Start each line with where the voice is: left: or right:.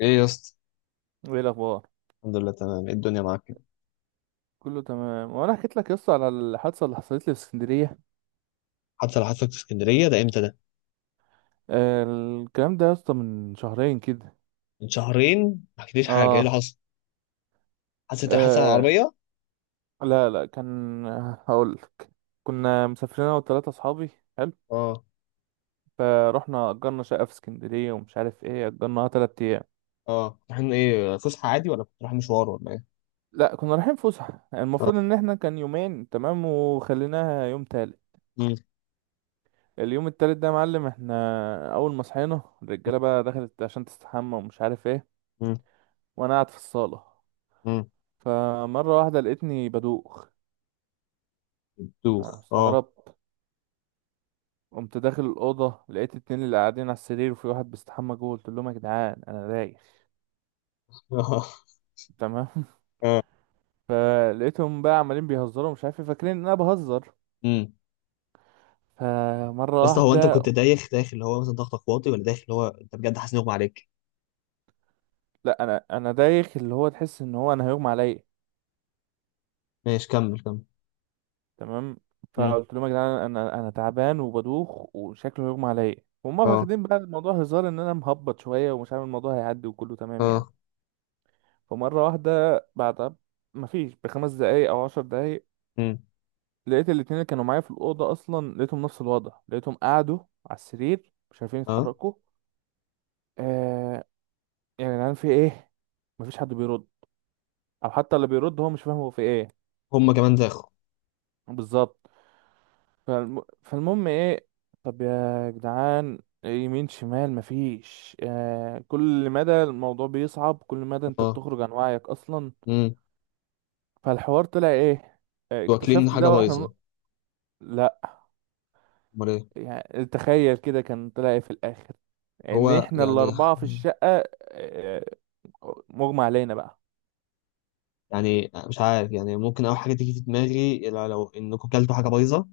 left: ايه يا اسطى.
right: وايه الاخبار،
left: الحمد لله تمام. ايه الدنيا معاك كده؟
right: كله تمام. وانا حكيت لك يا اسطى على الحادثه اللي حصلت لي في اسكندريه.
left: حتى لو حصلت في اسكندريه ده امتى ده؟
right: آه الكلام ده يا اسطى من شهرين كده.
left: من شهرين ما حكيتليش حاجه، ايه اللي
right: آه.
left: حصل؟ حصل على
right: اه.
left: العربيه.
right: لا لا كان، هقول لك. كنا مسافرين انا وثلاثه اصحابي. حلو.
left: اه.
right: فروحنا اجرنا شقه في اسكندريه ومش عارف ايه، اجرناها 3 ايام.
left: اه، رايحين ايه؟ فسحه عادي ولا كنت رايح مشوار ولا ايه؟
right: لا كنا رايحين فسحه،
left: اه.
right: المفروض ان احنا كان يومين تمام وخليناها يوم تالت.
left: امم.
right: اليوم التالت ده يا معلم، احنا اول ما صحينا الرجاله بقى دخلت عشان تستحمى ومش عارف ايه.
left: امم.
right: وانا قاعد في الصاله.
left: امم.
right: فمرة واحدة لقيتني بدوخ.
left: دوخ اه.
right: فاستغربت. قمت داخل الأوضة، لقيت اتنين اللي قاعدين على السرير وفي واحد بيستحمى جوه، قلت لهم يا جدعان أنا رايح.
left: اه.
right: تمام.
left: اه.
right: فلقيتهم بقى عمالين بيهزروا مش عارف إيه، فاكرين إن أنا بهزر.
left: امم. يا
right: فمرة
left: اسطى، هو انت
right: واحدة،
left: كنت دايخ داخل اللي هو مثلا ضغطك واطي، ولا داخل اللي هو انت بجد حاسس ان اغمى عليك؟
right: لا أنا دايخ، اللي هو تحس إن هو أنا هيغمى عليا.
left: ماشي، كمل كمل.
right: تمام.
left: امم.
right: فقلت لهم يا جدعان أنا تعبان وبدوخ وشكله هيغمى عليا. وهم
left: اه.
right: فاخدين بقى الموضوع هزار إن أنا مهبط شوية ومش عامل الموضوع، هيعدي وكله تمام يعني.
left: اه.
right: فمرة واحدة بعد، مفيش بخمس دقايق أو 10 دقايق،
left: امم.
right: لقيت الاتنين اللي كانوا معايا في الأوضة أصلا، لقيتهم نفس الوضع، لقيتهم قعدوا على السرير مش عارفين
left: اه.
right: يتحركوا. آه. يعني يا جدعان في إيه؟ مفيش حد بيرد. أو حتى اللي بيرد هو مش فاهم هو في إيه.
left: هم كمان داخل.
right: بالظبط. فالمهم إيه، طب يا جدعان، يمين شمال مفيش. آه، كل مدى الموضوع بيصعب، كل مدى أنت
left: اه.
right: بتخرج عن وعيك أصلا.
left: امم.
right: فالحوار طلع إيه؟ آه
left: واكلين
right: اكتشفت
left: حاجه
right: ده
left: بايظه؟
right: لا.
left: امال ايه؟
right: يعني تخيل كده، كان طلع إيه في الاخر؟ ان
left: هو
right: احنا
left: يعني،
right: الاربعه في الشقه، آه، مغمى علينا بقى.
left: يعني مش عارف، يعني ممكن اول حاجه تيجي في دماغي لو انكم كلتوا حاجه بايظه،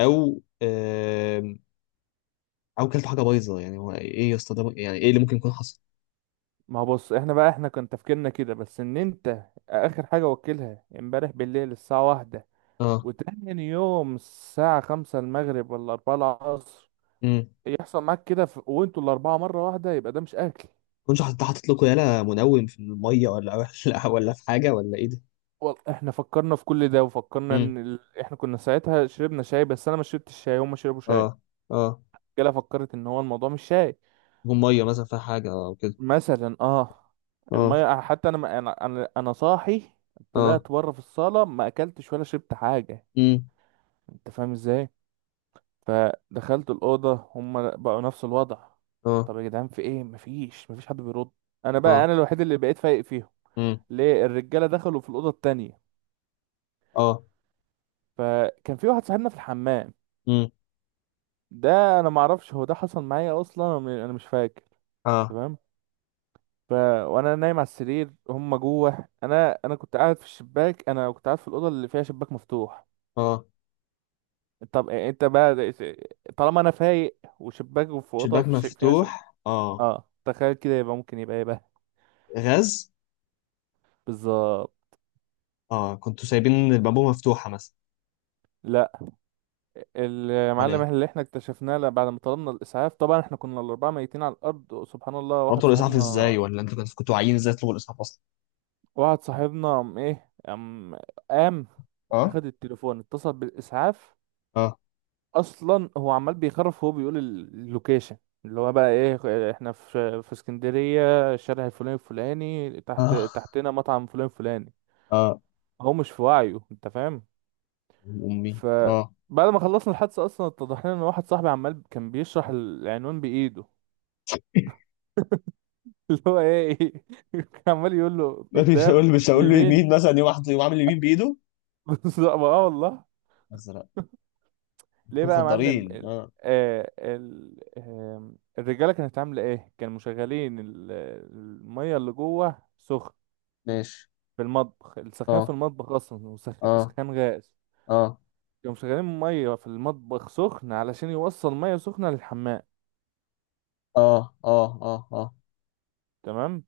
left: او او كلتوا حاجه بايظه. يعني هو ايه يا اسطى ده؟ يعني ايه اللي ممكن يكون حصل؟
right: ما هو بص، احنا بقى احنا كان تفكيرنا كده بس ان انت، اخر حاجه وكلها امبارح بالليل الساعه واحدة.
left: اه.
right: وتاني يوم الساعه خمسة المغرب ولا أربعة العصر.
left: امم.
right: يحصل معاك كده وانتوا الاربعه مره واحده، يبقى ده مش اكل.
left: كنتش حاطط لكم يالا منوم في الميه، ولا ولا في حاجه، ولا ايه ده؟
right: والله احنا فكرنا في كل ده، وفكرنا
left: امم.
right: احنا كنا ساعتها شربنا شاي، بس انا ما شربتش شاي، هما شربوا شاي.
left: اه. اه.
right: كده فكرت ان هو الموضوع مش شاي.
left: يكون ميه مثلا فيها حاجه او كده.
right: مثلا اه.
left: اه.
right: الميه حتى انا ما- انا انا أنا صاحي،
left: اه.
right: طلعت بره في الصاله ما اكلتش ولا شربت حاجه.
left: امم.
right: انت فاهم ازاي. فدخلت الاوضه هم بقوا نفس الوضع.
left: اه.
right: طب يا جدعان في ايه، مفيش حد بيرد. انا بقى
left: اه.
right: الوحيد اللي بقيت فايق فيهم.
left: امم.
right: ليه الرجاله دخلوا في الاوضه التانية.
left: اه.
right: فكان في واحد صاحبنا في الحمام.
left: امم.
right: ده انا ما اعرفش هو ده حصل معايا اصلا، أنا مش فاكر.
left: اه.
right: تمام. ف... وانا نايم على السرير هم جوه، انا كنت قاعد في الشباك، انا كنت قاعد في الاوضه اللي فيها شباك مفتوح.
left: اه،
right: طب إيه، طالما انا فايق وشباك في اوضه
left: شباك مفتوح اه.
right: اه تخيل كده، يبقى ممكن يبقى ايه بقى.
left: غاز.
right: بالظبط.
left: اه، كنتوا سايبين البابو مفتوحه مثلا؟
right: لا
left: امال
right: المعلم
left: ايه؟
right: اللي احنا اكتشفناه، لا، بعد ما طلبنا الاسعاف طبعا، احنا كنا الاربعه ميتين على الارض سبحان الله.
left: طلبتوا الاسعاف ازاي، ولا انتوا كنتوا عايزين ازاي تطلبوا الاسعاف اصلا؟
right: واحد صاحبنا قام ايه، قام
left: اه.
right: اخد التليفون، اتصل بالاسعاف.
left: اه.
right: اصلا هو عمال بيخرف وهو بيقول اللوكيشن، اللي هو بقى ايه، احنا في اسكندريه، الشارع الفلاني الفلاني، تحت
left: اه.
right: تحتنا مطعم فلان فلاني.
left: اه.
right: هو مش في وعيه انت فاهم.
left: امي. اه،
right: فبعد ما خلصنا الحادثه اصلا، اتضح لنا ان واحد صاحبي عمال كان بيشرح العنوان بايده. اللي هو ايه، كان عمال يقول له
left: يا ابني، مش هقول
right: قدام
left: مش هقول له
right: يمين.
left: يمين مثلا يوم واحد، يوم عامل يمين بايده.
right: بالظبط اه والله.
left: ازرق.
right: ليه
left: انتوا
right: بقى يا معلم
left: مخدرين اه؟
right: آه آه، الرجاله كانت عامله ايه، كانوا مشغلين الميه اللي جوه سخن
left: ماشي.
right: في المطبخ. السخان في
left: اه.
right: المطبخ اصلا،
left: اه.
right: وسخان غاز.
left: اه.
right: كانوا مشغلين ميه في المطبخ سخن علشان يوصل ميه سخنه للحمام.
left: اه. اه. اه. اه.
right: تمام.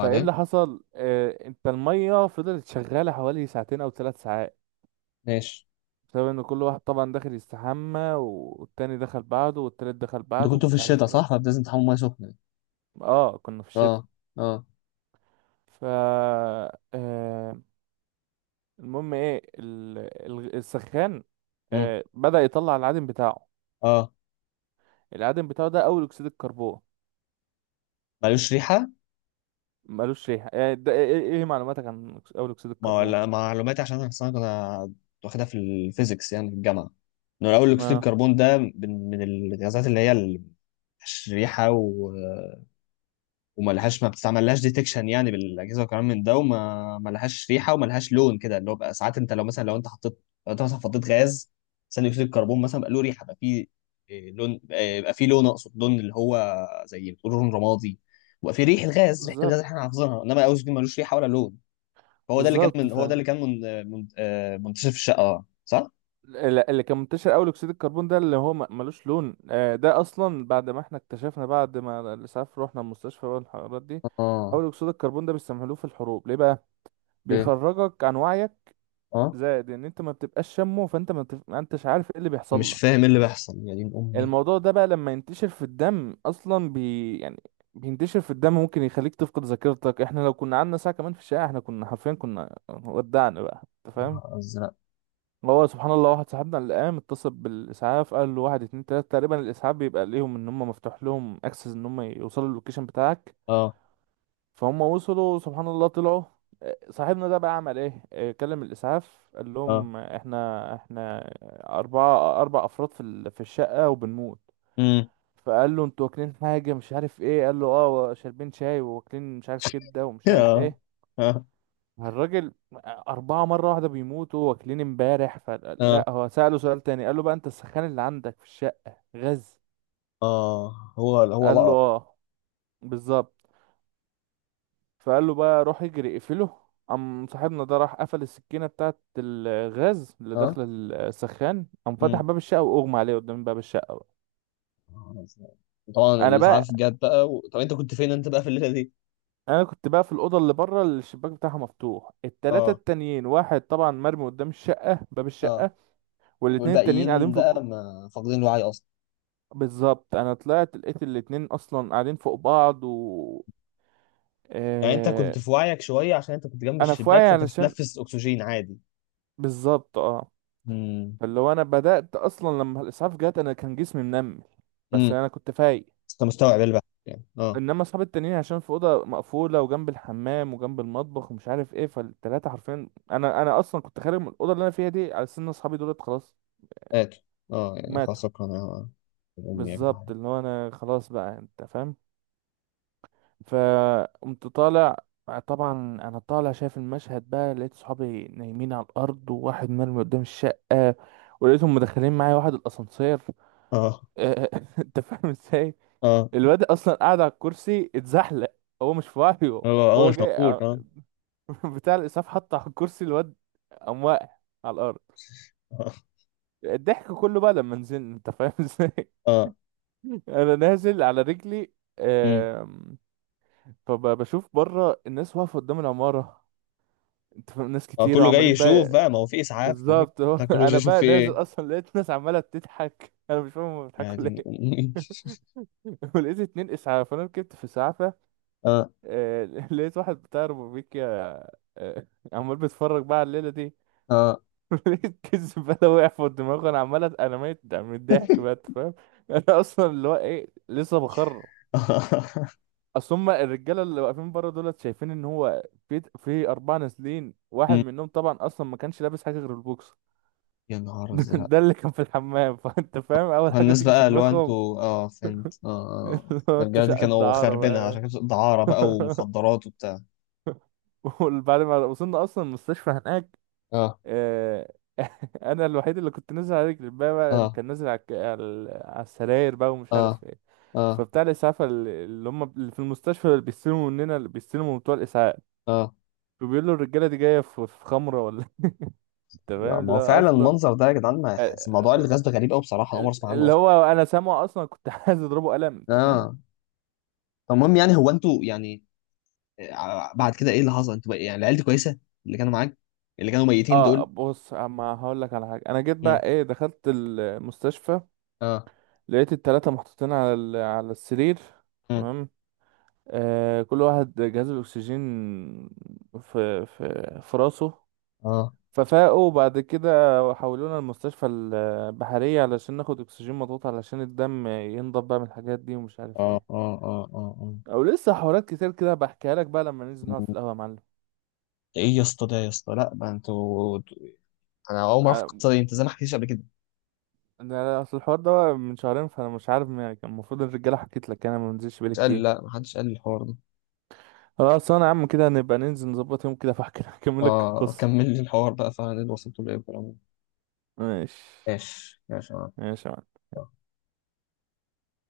right: فايه اللي حصل، آه، انت الميه فضلت شغاله حوالي ساعتين او 3 ساعات،
left: ماشي.
right: بسبب ان كل واحد طبعا داخل يستحمى، والتاني دخل بعده، والتالت دخل
left: انتوا
right: بعده
left: كنتوا في
right: ومش
left: الشتاء
right: عارف
left: صح؟
right: ايه.
left: فلازم تحموا ميه سخنه.
right: اه كنا في الشتاء.
left: اه. اه.
right: ف المهم ايه السخان،
left: امم.
right: آه بدأ يطلع العادم بتاعه.
left: اه.
right: العادم بتاعه ده اول اكسيد الكربون.
left: ملوش ريحه.
right: ملوش ريحة يعني، ده ايه، إيه معلوماتك عن اول اكسيد
left: ما
right: الكربون؟
left: ولا معلوماتي، عشان انا أصلاً كنت واخدها في الفيزيكس يعني في الجامعه، انه الاول اكسيد
right: اه
left: الكربون ده من الغازات اللي هي ريحه وما لهاش، ما بتستعملهاش ديتكشن يعني بالاجهزه وكلام من ده، وما ما لهاش ريحه وما لهاش لون كده، اللي هو بقى ساعات انت لو مثلا، لو انت حطيت، لو انت مثلا حطيت غاز ثاني اكسيد الكربون مثلا بقى له ريحه، بقى فيه لون، بقى فيه لون، اقصد لون اللي هو زي بتقول لون رمادي. وبقى فيه ريحه الغاز، ريحه الغاز
right: بالظبط.
left: اللي احنا حافظينها، انما الاوزيل دي ملوش ريحه ولا لون. هو ده اللي كان
right: بالظبط.
left: من،
right: ف
left: هو ده اللي كان منتشر في الشقه صح؟
right: اللي كان منتشر اول اكسيد الكربون ده اللي هو ملوش لون. آه، ده اصلا بعد ما احنا اكتشفنا، بعد ما الاسعاف رحنا المستشفى بقى والحوارات دي.
left: اه.
right: اول اكسيد الكربون ده بيستعملوه في الحروب، ليه بقى،
left: ليه؟
right: بيخرجك عن وعيك.
left: اه.
right: زائد ان انت ما بتبقاش شامه، فانت ما, بتف... ما انتش عارف ايه اللي بيحصل
left: مش
right: لك.
left: فاهم ايه اللي بيحصل يا دين امي.
right: الموضوع ده بقى لما ينتشر في الدم اصلا يعني بينتشر في الدم ممكن يخليك تفقد ذاكرتك. احنا لو كنا قعدنا ساعة كمان في الشارع، احنا كنا حرفيا كنا ودعنا بقى، انت فاهم.
left: نهار ازرق.
right: هو سبحان الله واحد صاحبنا اللي قام اتصل بالاسعاف، قال له واحد اتنين تلاتة تقريبا، الاسعاف بيبقى ليهم ان هم مفتوح لهم اكسس ان هم يوصلوا اللوكيشن بتاعك.
left: اه.
right: فهم وصلوا سبحان الله طلعوا. آه، صاحبنا ده بقى عمل ايه، آه كلم الاسعاف قال
left: اه.
right: لهم آه، احنا اربعة، اربع افراد في الشقة وبنموت.
left: إمم.
right: فقال له انتوا واكلين حاجة مش عارف ايه، قال له اه شاربين شاي واكلين مش عارف كده ومش عارف
left: اه.
right: ايه.
left: اه.
right: الراجل، أربعة مرة واحدة بيموتوا واكلين امبارح،
left: اه.
right: فلا هو سأله سؤال تاني، قال له بقى انت السخان اللي عندك في الشقة غاز،
left: آه. هو
right: قال له
left: لقط.
right: اه. بالظبط. فقال له بقى روح اجري اقفله. قام صاحبنا ده راح قفل السكينة بتاعت الغاز اللي
left: اه.
right: داخلة السخان. قام فتح
left: امم.
right: باب الشقة وأغمى عليه قدام باب الشقة بقى.
left: طبعا
right: أنا
left: الاسعاف
right: بقى
left: جت بقى طب انت كنت فين انت بقى في الليله دي؟
right: كنت بقى في الأوضة اللي بره اللي الشباك بتاعها مفتوح، التلاتة
left: اه.
right: التانيين، واحد طبعا مرمي قدام الشقة باب
left: اه.
right: الشقة، والاتنين التانيين قاعدين
left: والباقيين بقى ما فاقدين الوعي اصلا.
right: بالظبط أنا طلعت لقيت الاتنين أصلا قاعدين فوق بعض
left: يعني انت
right: آه...
left: كنت في وعيك شويه، عشان انت كنت جنب
right: أنا في
left: الشباك
right: وعي
left: فانت
right: علشان،
left: بتتنفس اكسجين عادي.
right: بالظبط اه.
left: امم.
right: فاللي هو انا بدأت اصلا لما الاسعاف جت، انا كان جسمي منمل، بس
left: امم.
right: انا كنت فايق.
left: انت مستوعب البحث يعني اه؟
right: انما اصحابي التانيين عشان في اوضه مقفوله وجنب الحمام وجنب المطبخ ومش عارف ايه، فالتلاته حرفيا، انا اصلا كنت خارج من الاوضه اللي انا فيها دي، على سن اصحابي دولت خلاص
left: اكل. اه، يعني خلاص
right: ماتوا.
left: شكرا. يا امي يا
right: بالظبط،
left: جدعان.
right: اللي هو انا خلاص بقى انت فاهم. فقمت طالع. طبعا انا طالع شايف المشهد بقى، لقيت صحابي نايمين على الارض وواحد مرمي قدام الشقه. ولقيتهم مدخلين معايا واحد الاسانسير.
left: اه.
right: انت فاهم ازاي،
left: اه.
right: الواد اصلا قاعد على الكرسي اتزحلق، هو مش في وعيه.
left: هو اه
right: هو
left: مش
right: جاي ع-
left: موجود اه.
right: بتاع الاسعاف حط على الكرسي الواد، قام واقع على الارض. الضحك كله بقى لما نزلنا انت فاهم ازاي.
left: اه.
right: انا نازل على رجلي.
left: امم.
right: آم، فبشوف بره الناس واقفه قدام العماره، انت فاهم، ناس
left: اه،
right: كتيره
left: كله جاي
right: وعمالين
left: يشوف
right: بقى.
left: بقى، ما هو في اسعاف وفي
right: بالظبط اهو.
left: بتاع. كله جاي
right: انا
left: يشوف
right: بقى
left: في
right: نازل
left: ايه.
right: اصلا لقيت ناس عماله بتضحك، انا مش فاهم هما
left: يا
right: بيضحكوا
left: دين
right: ليه.
left: امي.
right: ولقيت اتنين اسعاف، انا ركبت في اسعاف.
left: اه.
right: آه، لقيت واحد بتاع روبيكيا آه، عمال بيتفرج بقى على الليلة دي.
left: اه.
right: لقيت كيس بلا وقع في دماغه، انا ميت من الضحك بقى أنت فاهم. انا اصلا اللي هو ايه لسه بخر. اصل هم الرجاله اللي واقفين بره دولت شايفين ان هو في اربعه نازلين، واحد
left: أمم.
right: منهم طبعا اصلا ما كانش لابس حاجه غير البوكس.
left: يا نهار ازرق.
right: ده اللي كان في الحمام. فانت فاهم اول حاجه
left: فالناس
right: تيجي في
left: بقى اللي هو
right: دماغهم.
left: انتوا، اه، فهمت، اه. آه.
right: اللي هو
left: ده
right: انتوا
left: الرجاله دي
right: شقه
left: كانوا
right: دعاره
left: خاربينها، عشان
right: بقى.
left: كانت دعاره بقى ومخدرات وبتاع.
right: وبعد ما وصلنا اصلا المستشفى هناك،
left: اه.
right: آه انا الوحيد اللي كنت نازل على رجلي، الباقي بقى
left: اه.
right: كان نازل على على على السراير بقى ومش
left: اه.
right: عارف ايه.
left: اه.
right: فبتاع الاسعاف اللي هم اللي في المستشفى اللي بيستلموا مننا، اللي بيستلموا بتوع الاسعاف،
left: اه.
right: فبيقول له الرجاله دي جايه في خمره ولا، انت
left: يا،
right: فاهم
left: ما
right: اللي
left: هو
right: هو
left: فعلا
right: اصلا.
left: المنظر ده يا جدعان ما
right: آه،
left: يحس، موضوع الغاز ده غريب قوي بصراحه، انا عمري
right: آه،
left: ما اسمع عنه
right: اللي
left: اصلا.
right: هو انا سامعه اصلا، كنت عايز اضربه قلم انت فاهم.
left: اه. طب المهم يعني هو انتوا يعني، آه، بعد كده ايه اللي حصل انتوا يعني العيال دي كويسه؟ اللي كانوا معاك؟ اللي كانوا ميتين
right: اه
left: دول؟
right: بص، اما هقول لك على حاجه، انا جيت
left: مم.
right: بقى ايه دخلت المستشفى،
left: اه.
right: لقيت التلاته محطوطين على على السرير.
left: مم.
right: تمام. آه، كل واحد جهاز الأكسجين في راسه.
left: اه.
right: ففاقوا وبعد كده حولونا المستشفى البحرية علشان ناخد أكسجين مضغوط علشان الدم ينضب بقى من الحاجات دي ومش عارف
left: اه.
right: ايه.
left: اه. اه. اه. اه.
right: أو لسه حوارات كتير كده بحكيها لك بقى لما ننزل نقعد في القهوة يا معلم.
left: ايه يا اسطى ده يا اسطى؟ لا، ما انتوا، انا اول ما اعرف
right: ع-
left: القصه دي، انت زي ما حكيتش قبل كده.
right: أنا أصل الحوار ده بقى من شهرين، فأنا مش عارف يعني كان المفروض الرجالة حكيت لك، أنا ما بنزلش بقالي
left: مش قال لي،
right: كتير.
left: لا، ما حدش قال لي الحوار ده.
right: خلاص أنا يا عم كده نبقى ننزل نظبط يوم كده فأحكي أكمل لك
left: اه،
right: القصة.
left: كمل لي الحوار بقى فعلا، اللي وصلت له ايه والكلام ده.
right: ماشي
left: ماشي ماشي.
right: ماشي يا معلم.
left: آه.